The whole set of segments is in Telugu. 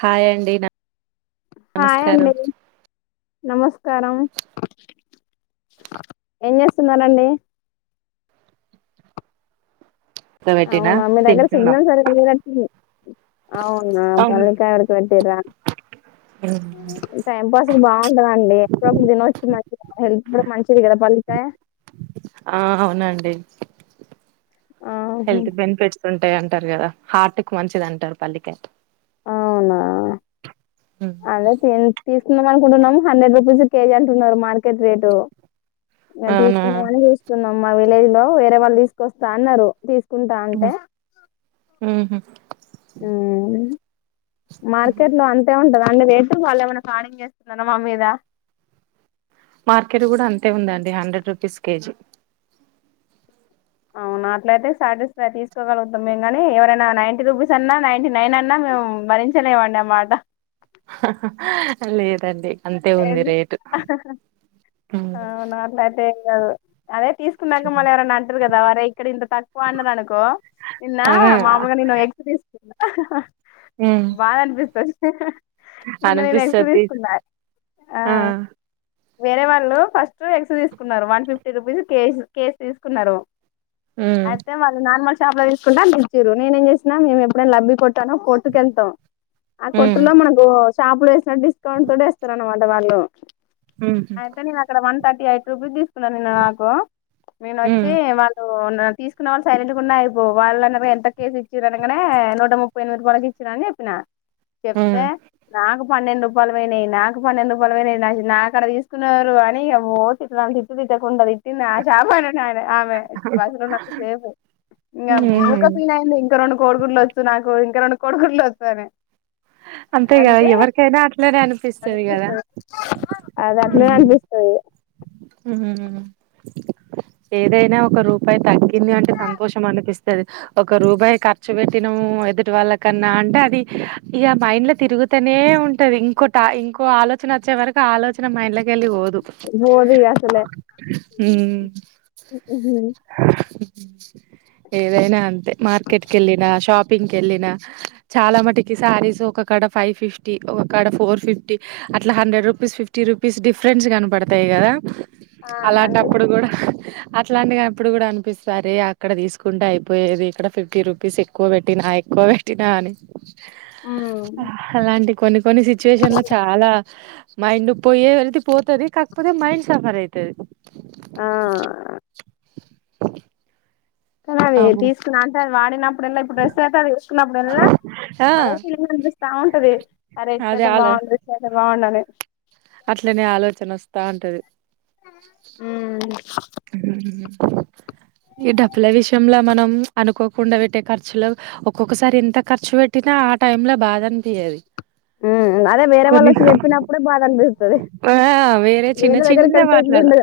హాయ్ అండి న హాయ్ నమస్కారం అండి నమస్కారం ఏం చేస్తున్నరండి పెట్టినా అవునా మీ దగ్గర తింటున్నాం సిగ్నల్ సరిగ లేన అవునా అవును పల్కాయ వడుకి వ సెరా టైం పాస్ బాగుంటందండి ఎంతప్పుడు తినొచ్చు మంచి హెల్త్ కూడా మంచిది కదా పల్ ఆ ఆ అవునండి ఆహా హెల్త్ బెనిఫిట్స్ ఉంటాయం అంటారు కదా హార్ట్కి మంచిది అంటారు పల్లికాయ్ అవునా అదే తెల్ తీసుకు అనుకుంటున్నాం హండ్రెడ్ రూపీస్ కేజీ అంటున్నారు మార్కెట్ రేటు ఇగ అవునా తీసుకుందామని చూస్తున్నాం మా విలేజ్ లో వేర వాళ్ళు తీస్కొస్తా అన్నరు తీ హు హుహు హుమ్ మార్కెట్ లో అంతే ఉంట దండి రేటు వాళ్ళు ఏమనా కానిం చేస్తున్ననా మా మీద మార్కెట్ కూడా అంతే ఉందండి హండ్రెడ్ రూపీస్ కేజీ అవునా అట్లయితే సాటిస్ఫై తీసుకోగలుగుతాం మేము ని ఎవరైనా నై రూపీస్ అన్నా నై నైన్ అన్నా మేము భరించలేవండి ఆ మాట హహహ లేదండి అంతే ఉంది ఏమి రేటు హ హ హ అవునా అట్లయితేదు అదే తీసుకున్నాక మళ్ళీ ఎవరనా అంటారు కదా వరే ఇక్కడ ఇంత తక్కువ అన్నది అనుకో నిన్న అదే మామగా నన్నను ఎగ్స్ తీసు హహహ బాద అనిపిస్తంది హహ నిన్న నేను ఎక్స్ అనిపిస్తది తీసుకున్నా ఆ వేరే వాళ్ళు ఫస్ట్ ఎక్స్ తీసుకున్నారు వన్ ఫిఫ్టీ రూపీస్ కేజ కేజ తీసుకున్నారు ఉమ్ అయితే మ నార్మల్ చపల తీసుకుంటా మీచ్చరు నేనే ఏం చేన మేము ఎప్పుడైనా లబ్బి కొట్టాో కొట్టుకుెళ్తాం ఆ ఉమ్ కొట్టు లో మనకు చేపులు వేస్త డిస్కాౌంట్ తారు అనమాట వాళ్లో ఉహు ఆయితే నవ అక్కడ వం థర్టీఐట్ రూపీస్ తీస్ నిన్న నాకు నేను ఉమ్ వచ్చి వాళ్ళు ఇ తీసుకున్న వాళ్ళు సైలెంట్ ఉన్నా ఇ వాళ్ళన ఎంత కేసు ఇచ్చారు అనగానే నూట ముప్పై ఎనిమిది రపాలకి ఇచ్చినా అని చెప్పినా ఉమ్ చెప్తే నాకు పన్నెండు ర పల్మే ననా పన్న ఎందుకు పని నా అక్కడ తీసుకున్నారు అని తిట్ తిట్టకుండా తన్న చప ఆమె బసేఫ ఇ ఉహు మూకా పీనా ఇంకా రెండు కోడుగుడ్లు వచ్చు నాకు ఇంకా రెండు కోడుగుడ్లు వచ్చాని అంతే కదా ఎవరికైనా అట్లేనే అనిపిస్తుంది దా అనిపిస్తది అది అట్లనే ఊహుం అనిపిస్తది ఏదైనా ఒక రూపాయి తగ్గి ఇంది అంటే సంతోషం అనిపిస్తుంది ఒక రూపాయి ఖర్చు పెట్టినము ఎదుటి వాళ్ళ కన్నా అంటే అది ఇక మైండ్ లో తిరుగుతనే ఉంటది ఇంకోట ఇంకో ఆలోచన వచ్చే వరకు ఆ ఆలోచన మైండ్ లోకి వెళ్ళి పోదు బోదిసే ఉమ్ ఏదైనా అంతే మార్కెట్ క వెళ్లిన షాప్ పింక్ వెళ్ళిన చాలా మటుకి శారీస్ ఒకక్కడ ఫైవ్ ఫిఫ్టీ ఒకక్కడ ఫోర్ ఫిఫ్టీ అట్లా hundred rupees fifty rupees difference కనపడత ఉంటాయ్ గదా ఆ కనిపిస్తు అలాంటప్పుడు గుడా అట్లాంటి కప్పుడు కూడా అనిపిస్తది అక్కడ తీసుకుంటే అయిపోయేది ఇక్కడ ఫిఫ్టీ రూపీస్ ఎక్కువ పెట్టినా ఎక్కువ పెట్టినా అని అలాంటి కొన్ని కొన్ని సిచ్యువేషన్ లో చాలా మైండ్ పోయేవరకు పోతది కాక్ పొతే మైండ్ సఫర్ అయితది ఆ కున్నవే అమ్మో తీసుకున్నా అంట వాడినప్పుడల్లా ఇప్పుడు [unintelligible] అంత వేస్ట్ చకున్నప్పుడు వెల్లా ఆ అద ఫి అనిపిస్తా ఉంటది అదే అరేంటే ఆలో బాగుండదుంటే బాగుండాలి అట్లనే ఆలోచన వస్తా ఉంటది అ ఈ డబ్బుల విషయంలో మనం అనుకోకుండా పెట్టే ఖర్చులో ఒక్కొక్కసారి ఎంత ఖర్చు పెట్టినా ఆ టైమ్ లో బాధ అనిపయది అదే వేరే వాళ్ళు వచ్చి చెప్పినప్పుడే బాగా అనిపిస్తుది ఆ వేరే దగ్గరికి వెళ్తే ఇట్ండదు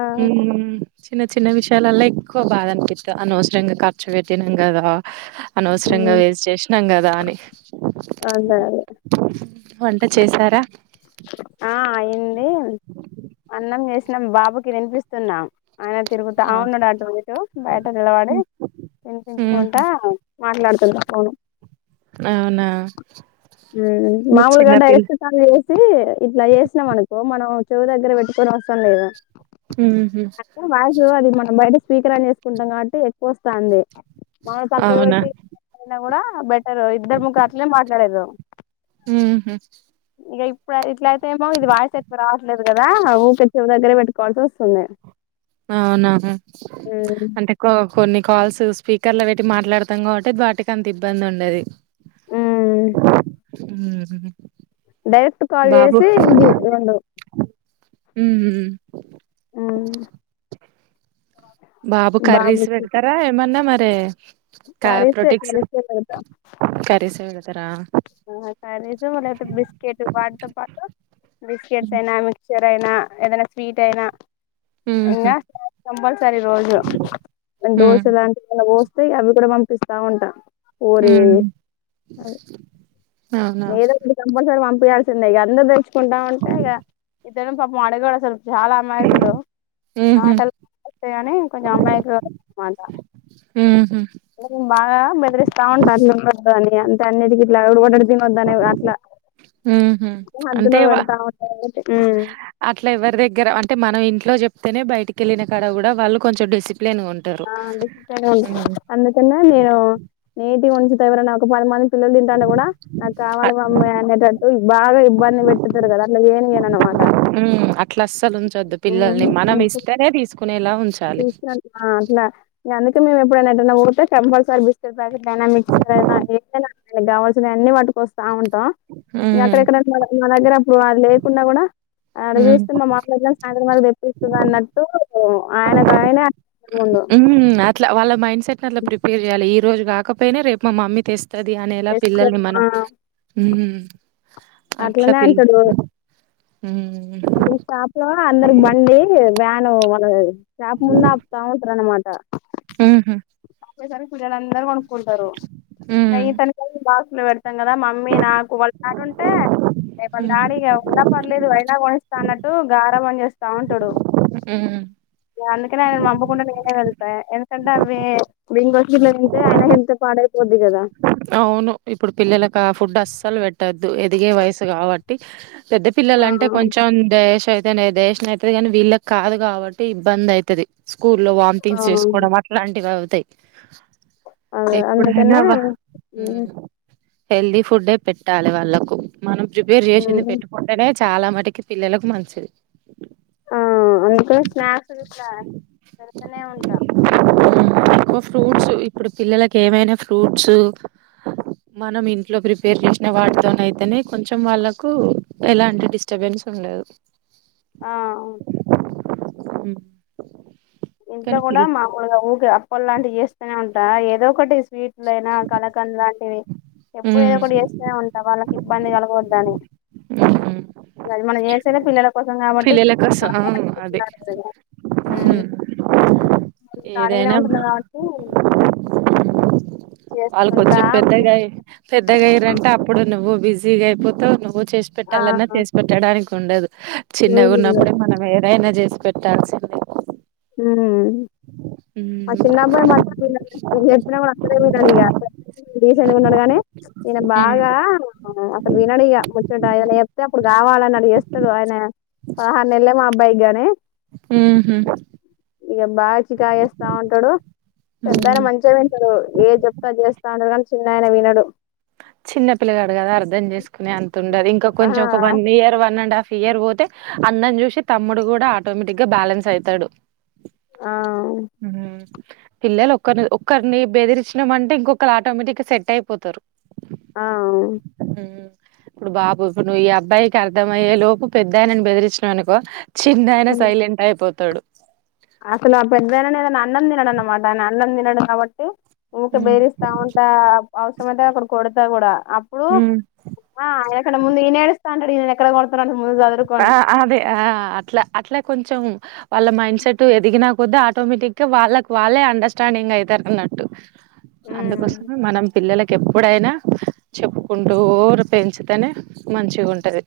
ఉ చిన్న చిన్న విషయం చాలలా ఎక్కువ బాధ అనిపిస్త అనవసరంగా ఖర్చు పెట్టినాం కదా అనవసరంగా ఉమ్ వేస్ట్ చేసినాం కదా అని అదే అదే వంట చేశారా ఆ ఇన్ అన్నం చేసి తిన్నాం బాబుకి తినిపిస్తున్న ఆయన తిరుగుతా అవునుడు అటుటు బయట నిలబడి ఉమ్ తినిపించుకుంటా మాట్లాడుతుంన్న ఫోను అవునా హ్మ్ మాములుగ చిన్నపిల్ల డైరెక్ట్ కాల్ జేయ్ [unintelligible] ఇట్ల చేసినాం అనుకో మనం చెవు దగ్గర వెట్టుకోను అవసరం లేదు ఉహు అప్పుడ [inaudible] మనం బయట స్పీకరాన్ చేసుకుంటాం కాబట్టి ఎక్కువ వస్తంది మనం పక్కకు అవునా పెట్టి కూడా బెటరు ఇద్దరు ముఖ అట్లే మాట్లాడిన్రూ మ్ హు ఇగ ఇప్పుడు ఇట్లా ఏమో ఇది వాయిస్ ఎక్కువ రావట్లేదు కదా ఊపెచ్చ దగ్గర పెట్టుకోవాల్సి వస్తుంది అవునా అంటే కొ కొన్ని కాల్స్ స్పీకర్ల పెట్టి మాట్లాడతాం కాబట్టి వాటికి అంత ఇబ్బంది ఉండది. మ్మ్ హ్మ్ డైరెక్ట్ కాల్ చేసి ఇది రొండు హ్మ్ హ్మ్ హ్మ్ బాబు కర్రీస్ బాబుకి పెడతారా ఏమన్నా మరి [unintelligible] క కర్రీసే ప్రోటిక్స్ కర్రీసే కర్రీసే పెడతరా ఆహ కర్రీసే లేకపోతె బిస్కెట్ వాటితో పాటు బిస్కెట్స్ అయినా మిక్చర్ అయినా ఏదైనా స్వీట్ అయినా ఉహు ఇంకా కంపల్సరి రోజు ఉమ్ దోశ లాంటి [unintelligible] పోస్ అవి కూడా పంపిస్తా ఉంటా పూరి హ్మ్ ఏదో ఒకటి కంపల్సరీ పం తినాల్సిందే ఇగ అందర్ తే తింటా ఉంటే ఇగ [unintelligible] అడగడు అసలు చాలా అమాయకుడు ఉహు మాటలు వస్తయని కొంచం అమాయకుడు అన్నమాట ఉహు బాగా బెదిరిస్తా ఉంటాను. అంతే అన్నిటికి ఇట్ల [unintelligible] హ్మ్ హు హద్దులో అంటే వా పెడతా ఉంటాయి కాబట్టి అట్ల ఎవరి దగ్గర అంటే మనం ఇంట్లో చెప్ తెనే బయటికెళ్ళిన కాడ గుడా వాళ్ళు కొంచెం డెసి ఆ అందుక అందుకన్నా నేను నేటి నుంచి ఎవరైనా ఒక పది మం పిల్లలు తింటాంట కూడా నాకు కావాలి మమ్మీ అనేటట్టు బాగా ఇబ్బంది పెట్తారు కదా అట్లా ఏం చేయనిను అన్నమాట హ్మ్ అట్లా అస్సలు ఉంచొద్దు పిల్లల్ని మనం ఇస్తేనే తీసుకునేలా ఉంచాలి. తీసుకున్ ఆ అట్లా అందుకే మేము ఎప్పుడైనా ఎటన పోతే కంపల్సరీ బిస్కెట్ ప్యాకెట్ అయినా మిక్చర్ అయినా ఏదైనా కావాల్సిన అన్ని పట్ వస్తా ఉంటా హ్మ్. ఎక్కడెక్కడ మా దగ్గర వాళ్ళు లేకున్నా కూడా ఆడ హ్మ్. చూసుతున్నాము [unintelligible] మల్ తెప్పిస్తుంది అన్నట్టు ఆయన ఆయన హ్మ్ అట్లా వాళ్ళ మైండ్ట్ సెట్ ని అట్లా ప్రిపేర్ చేయాలి ఎ రోజు కాకపోయినా రేపు మా మమ్మీ తెస్ తది అనేలా చేస్తారు పిల్లల్ని ఆ మనం హ్మ్ అట్లా అట్లనే పిల్ల అంటడు హ్మ్. ఆళ్ళు షాప్ ల అందరికి బండి వ్యాన్ మనది షాప్ ముందు ఆపుతా ఉంటరు అన్నమాట ట ఉహు వచ్చే సరికి పిల్లలందరూ కొను కుంటరు ఆ హ్మ్. ఇతనికి బాగా లవడి తన్నదా మమ్మీ నాకు వాల్ అట్టుంటే ఏ పల్ హ్మ్. డాడి ఉన్న పర్లేదు అయినా కొని అన్నట్టు గారాబం చేస్తా ఉంటాడు హ్మ్. ఇగ అందుకనే ఆయనను పంపు కాకుండా నేనే వెళ్తా ఎందుకంటే అవి బింగోస్ గిట్ల తింటే ఆయన హెల్త్ పాడైపోద్ది కదా అవును. ఇప్పుడు పిల్లలకి ఆ ఫుడ్ అస్సలు పెట్టొద్దు. ఎదిగే వయస్సు కావ టి పెద్ద ఆ పిల్లలంటే కొంచెం దేశ తెనే డైజేషన్ అయితది కానీ వీళ్ళకి కాదు కాబట్టి ఇబ్బంది అయితది స్కూల్లో ఆ వాంతింగ్స్ చేసుకోవడం అట్లాంటివి తై అదే ఎప్పుడైనా అందుకనే వా ఉ హెల్దీ ఫుడే పెట్టాలే వాళ్ళకు మనం ప్రిపేర్ చేసింది పెట్టుకుంటనే చాలా మటుకి పిల్లలకు మంచిది ఆ అందుకని స్నాక్స్ గిట్ల పెడతనే ఉంటా ఫ్రూట్స్ ఇప్పుడు పిల్లలకు ఏమైనా ఫ్రూట్స్ మనం ఇంట్లో ప్రిపేర్ చేసిన వాటితోనీ అయితనే కొంచెం వాళ్ళకు ఎలాంటి డిస్టర్బెన్స్ ఉండదు ఆ ఇంట్లో కానీ కూడా పిల్ మాముూలుగా ఊకే పల్ లాంటి చేస్తనే ఉంటా ఏదో ఒకటి స్విట్లయినా కలకండు లాంటివి ఎప్పుడు ఏదో ఉమ్ ఒకటి చేస్తనే ఉంటా వాళ్ళకి ఇబ్బంది కల్గొద్దని ఉమ్ మరి మనం చేసేదే పిల్లల కోసం కాబట్టి పిల్లల కోసం ఆ బాగా అదే ఉండాలి ఉమ్ కాలిగనే ఉంటున్న కాబట్టి వాళ్ళు చేస్తుంటా కొంచెం పెద్దగై, పెద్దగా అయిన్ రంటే అప్పుడు నువ్వు బిజీగా అయిపోతావు నువ్వు చేసి ఆ పెట్టాలన్నా చేసి పెట్టడానికు ఉండదు చిన్నగా వీళ్ళు ఉన్నప్పుడే మనం ఎదైనా జెసి పెట్టాల్సిందే హుమ్ ఉమ్. మా చిన్న అబ్బాయి మాత్రం వినాడు నేను చెప్పినా వాడు అసలే వినడు ఇగా [inaudible] ఉన్నాడు గాని ఈయన ఉమ్. బాగా అసలు వినడు ఇగా దయన్నే చెప్తే అప్పుడు రావాలని అడిగేస్తాడు ఆయన పదహారు నెల్లే మా అబ్బాయి గాని ఉ ఉహు ఇక బాగా చికా చేస్తా ఉంటాడు, పెద్దయన ఉమ్. మంచిగా వింటాడు ఏ చెప్తా అది చేస్ తాండ్రగా చిన్న ఆయన వినడు చిన్న పిల్గాడు కదా, అర్ధం చేసుకుని అంత ఉండదు ఇంకా ఆ కొంచెం ఒక one year one and half year పోతే, అన్ననీ చూసి తమ్ముడు కూడా ఆటోమేటిక్ గా బ్యాలెన్స్ అయితడు ఆ పిల్లలు ఒకరు ఒక్కరిని బెదిరించినమంటే ఇంకొకల్లు ఆటోమేటిక్ గా సెట్ అయిపోతారు ఆ ఆ ఉమ్ ఇప్పుడు బాబు ఇప్పుడు నువ్వు ఈ అబ్బాయికి అర్థమయ్యే లోపు పెద్దాయనని బెదిరించినవు అనుకో, చిన్నయినా ఉమ్. సైలెంట్ అయిపో తడు అసలు ఆ పెద్దయానానే ఏదైనా అన్నం దినడున్నమాట ఆయన అన్నం దినడు కాబట్టి ఉక హ్మ్ బేరిస్తా ఉంటా అవసరం అయితే ఒకటి కొడతా గుడా అప్పుడు హ్మ్ ఆ ఆయనకన్న ముందు వినేస్ తాండు ఇననీ ఎక్కడ కొడుతనానో ఆ అదే ఆ అట్ల అట్లా కొంచెం వాళ్ళ మైండ్ సెట్ ఎదిగిన కొద్ది ఆటోమేటిక్ గా వాళ్ళక్ వాళ్ళే అండర్స్టాండింగ్ అయితారు అన్నట్టు అందుకోసమే మనం పిల్లలక్ ఎప్పుడైనా చెప్పుకుంటూరు పెంచితేనే మంచిగా ఉంటది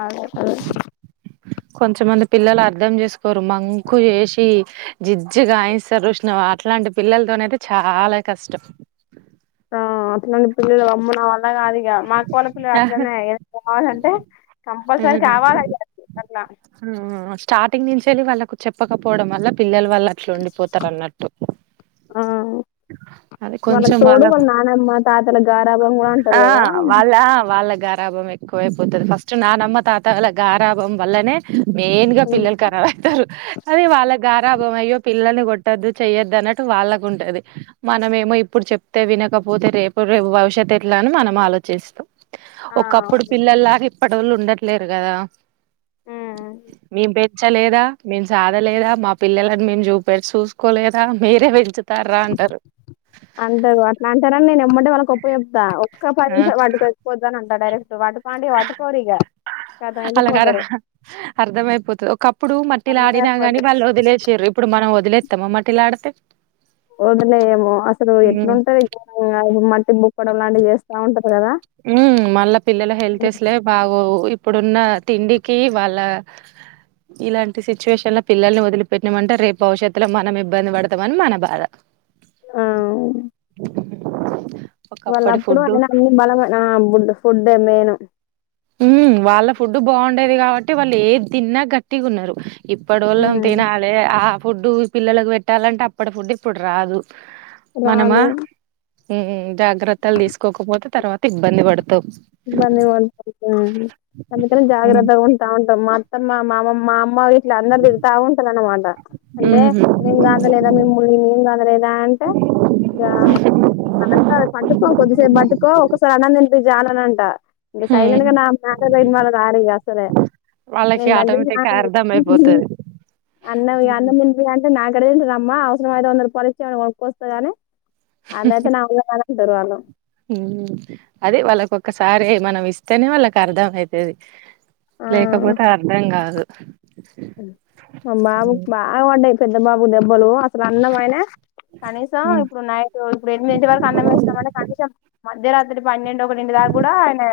అదే [inaudible] కొంచమంది పిల్లలు అర్ధం చేసుకోరు మంకు చేసి జిజ్జిగాయిస్తారు జుష్ణవ అట్లాంటి పిల్లలతోనయితే చాలా కష్టం నా పిల్లలు అమ్మో నావళ్ళ కాదిక మా పలపులు అట్లనే ఏ కావాలంటే కంపల్సరీ కావాలి అట్లా మ్ స్టార్టింగ్ నుంచి వెళ్ళి వాళ్ళకు చెప్పకపోవడం వల్ల పిల్లలు వాళ్ళు అట్లు ఉండిపోతారు అన్నట్టు ఆ అది వాళ్ళకి కొంచెం తోడు వాళ్ళ నానమ్మ తాతల గారాబం కూడ అంటారు ఆ కదా వాళ్ళ వాళ్ళ గారాభం ఎక్కువైపోతది ఫస్ట్ నానమ్మ తాతల గారాభం వల్లనే మెయిన్ గా పిల్లలు ఖరాబు అయితారు అది వాళ్ళ గారాబ్ గ అయ్యో పిల్లల్ని కొట్టొద్దు చెయ్యద్దు అన్నటు వాళ్ళకు ఉంటది. మనము ఏమో ఇప్పుడు చెప్తే వినకపోతే రేపు రేపు భవిష్యత్ ఎట్లా అని మనం ఆలోచిస్తాం. ఆ ఒకప్పుడు పిల్లల్లాగా ఇప్పటోళ్లు ఉండట్లేరు కదా. ఉమ్ మేం పే చ్చలేదా మేము సాధలేదా మా పిల్లని మేము చూపట్ చూసుకోలేదా మీరే పెంచుతార్రా అంటారు అట్లాంటారనే నేను ఎమ్మటే కొప్ప జొప్తా ఒక పది నిమిషాలు పట్టుకోచ్చి పోత అంటా డైరెక్ట్ వా అలాగ వెళ్ళిపోతారు అర్థమయిపోతుంది ఒకప్పుడు మట్టిలా ఆడినా అందరూ కగాని వాళ్ళు వదిలేసిరు ఇప్పుడు మనం వదిలేత్తామ మట్టిలా ఆడితే వదిలేయము అసలు ఉమ్ ఎట్లుంటారు మట్టి బుక్కడం లాంటివి చేస్తా ఉంటారు కదా హ్మ్ మళ్ళా పిల్లల హెల్త్ అసలే బాగోవు ఇప్పుడున్న తిండికి వాళ్ళ ఇలాంటి సిచ్యువేషన్ లో పిల్లల్ని వదిలిపెట్టిమంటే రేపు భవిష్యత్తులో మనం ఇబ్బంది పడతామని మన బాధ ఆ వాళ్ళ ఒకప్పటి అప్పుడు ఫుడ్డు అయన అన్ని బలం నా ఫుడ్ మేను ఉ వాళ్ళ ఫుడ్డు బాగుండేది కాబట్టి అంటే వాళ్ళు ఏ తదిన్నా గట్టిగా ఉన్నారు ఇప్పుడు వళ్ళ హ్మ్ తినాలి ఆ ఫుడ్ పిల్లలకు పెట్టాలంటే అప్పటి ఫుడ్ ఇప్పుడు రాదు రాదు మ్ జాగ్రత్తలు తీసుకోకపోతే తర్వాత ఇబ్బంది పడతావు ఇబ్బంది పెడతాం మ్ అందుకనీ హ్మ్. జాగ్రత్త ఉంటా ఉంటా మ [unintelligible] ఇట్లా అందరు తిడతా ఉంటారు అనమాట అంటే హుహు. మేం కానాలేదా మే ముళ్ళ మేం కానాలేదా అంటే ఇ అంత పట్టుకో కొద్దిసేపు పట్టుకో ఒకసారి అన్నము తినిపి జా అనంట ఇంకా హ్మ్. హ్మ్. సైలెంట్గా నా వాళ్ళ కార అసలే వాళ్ళకి నేను తండ్రి ఆటోమేటిక్‌గా అర్థమైపోతది. అన్న హ్మ్. అన్నం తినిపోయి అంటే నా దేనికమ్మ అవసరం అయితే వంద రూపాయలు ఇచి ఏమైనా కొన్నుకొస్త కానీ అలాయితే నా వల్ల టారు వాళ్ళు మ్మ్ అదే వాళ్ళకొకసారి మనం ఇస్తేనే వాళ్ళకి అర్ధం అయితది లేకపోతే అర్ధం కాదు అ మా బాబు కి బాగా పడ్డాయి పెద్ద బాబు దెబ్బలు అసలు అన్నం అయినా కనీసం హ్మ్. ఇప్పుడు నైట్ ఇప్పుడు ఎనిమిదింటి వరకు అన్నం వేసినం అంటే కనీసం మధ్యరాత్రి పన్నెండు ఒకటింటి దాకా కూడా ఆయనే